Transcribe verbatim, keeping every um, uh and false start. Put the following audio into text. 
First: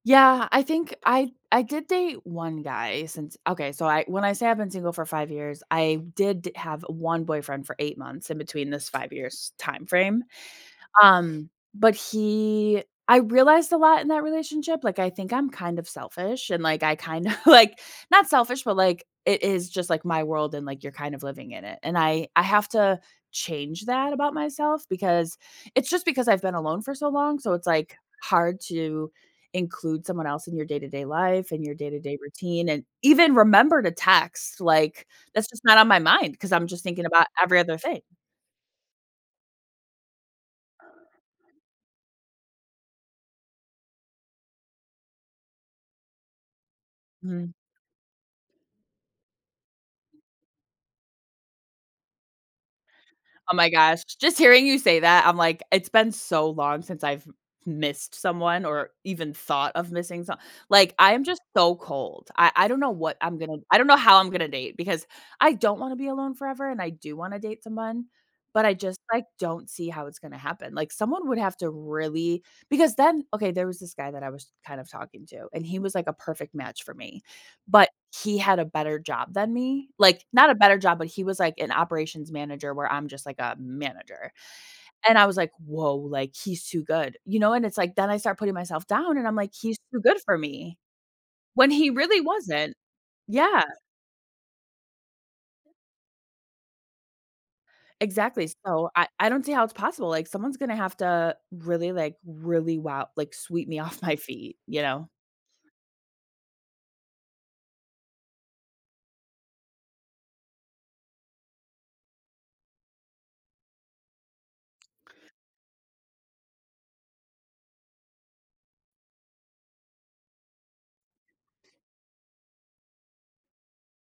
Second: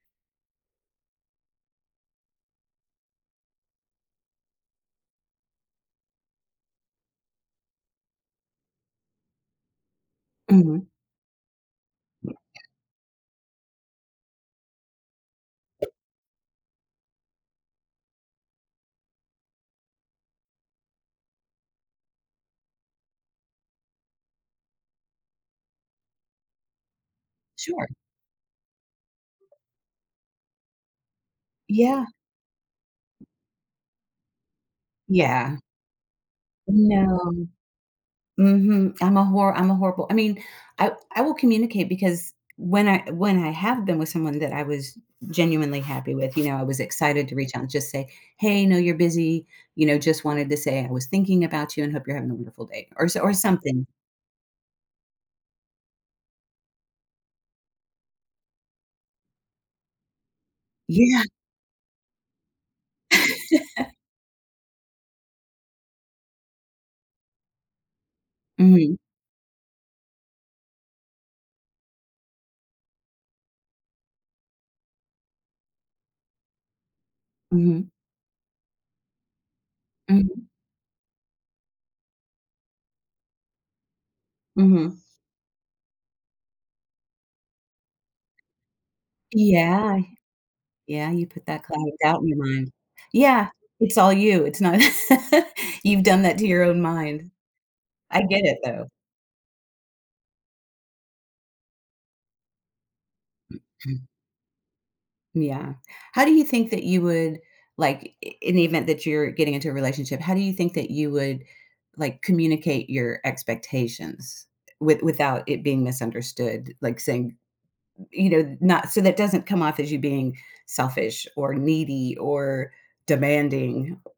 Yeah, I think I I did date one guy since okay, so I when I say I've been single for five years, I did d have one boyfriend for eight months in between this five-years-time frame. Mhm. Um, but he I realized a lot in that relationship, like I think I'm kind of selfish, and like I kinda like, not selfish, but like, it is just like my world and like you're kind of living in it, and I I have to change that about myself because it's just because I've been alone for so long, so it's Sure. like hard to include someone else in your day-to-day life and your Yeah. day-to-day routine, and even remember to text, like, that's Yeah. just not on my mind, 'cause I'm just thinking about No. every other thing. Mhm, I'm a horr I'm a horrible I mean, I I will communicate, because when I when I have been with someone that I was genuinely happy with, you know, I was excited to Mm. reach out and just say, "Hey, I know you're busy," you know, "just wanted to say I was thinking about you and hope you're having a beautiful day," or so or Oh my something. gosh, j j just hearing you say that, I'm like, it's been so long since I've m missed someone or even thought of missing some like Yeah. I'm just so cold. I I don't know what I'm gonna I don't know how I'm gonna date, because I don't wanna be alone forever and I do wanna date someone, but I Mhm. just like don't see how it's gonna happen. Like someone would have to really because then okay, there was this guy that I was kind of talking to, and he was like a perfect match for me. But Mhm. he had a better job than me, like, Mhm. not a better job, but he was like an operations manager where I'm just like a manager, Mhm. and I was like, "Whoa," like, "he's too good," you know, and it's like then I start putting myself down and I'm like, "He's Yeah, too good for me." yeah, you put that When cloud he of really doubt in your mind. wasn't. Yeah, Yeah. it's all you, it's not you've done that to your own mind. I get Exactly, it though. so I I don't see how it's possible, like someone's gonna have to really like, really wo like sweep me off my feet, you know? Yeah. How do you think that you would, like, i i in the event that you're getting into a relationship, how do you think that you would like communicate your expectations, eh with without it being misunderstood, like saying, y you know, not so that doesn't come off as you being selfish or needy or demanding.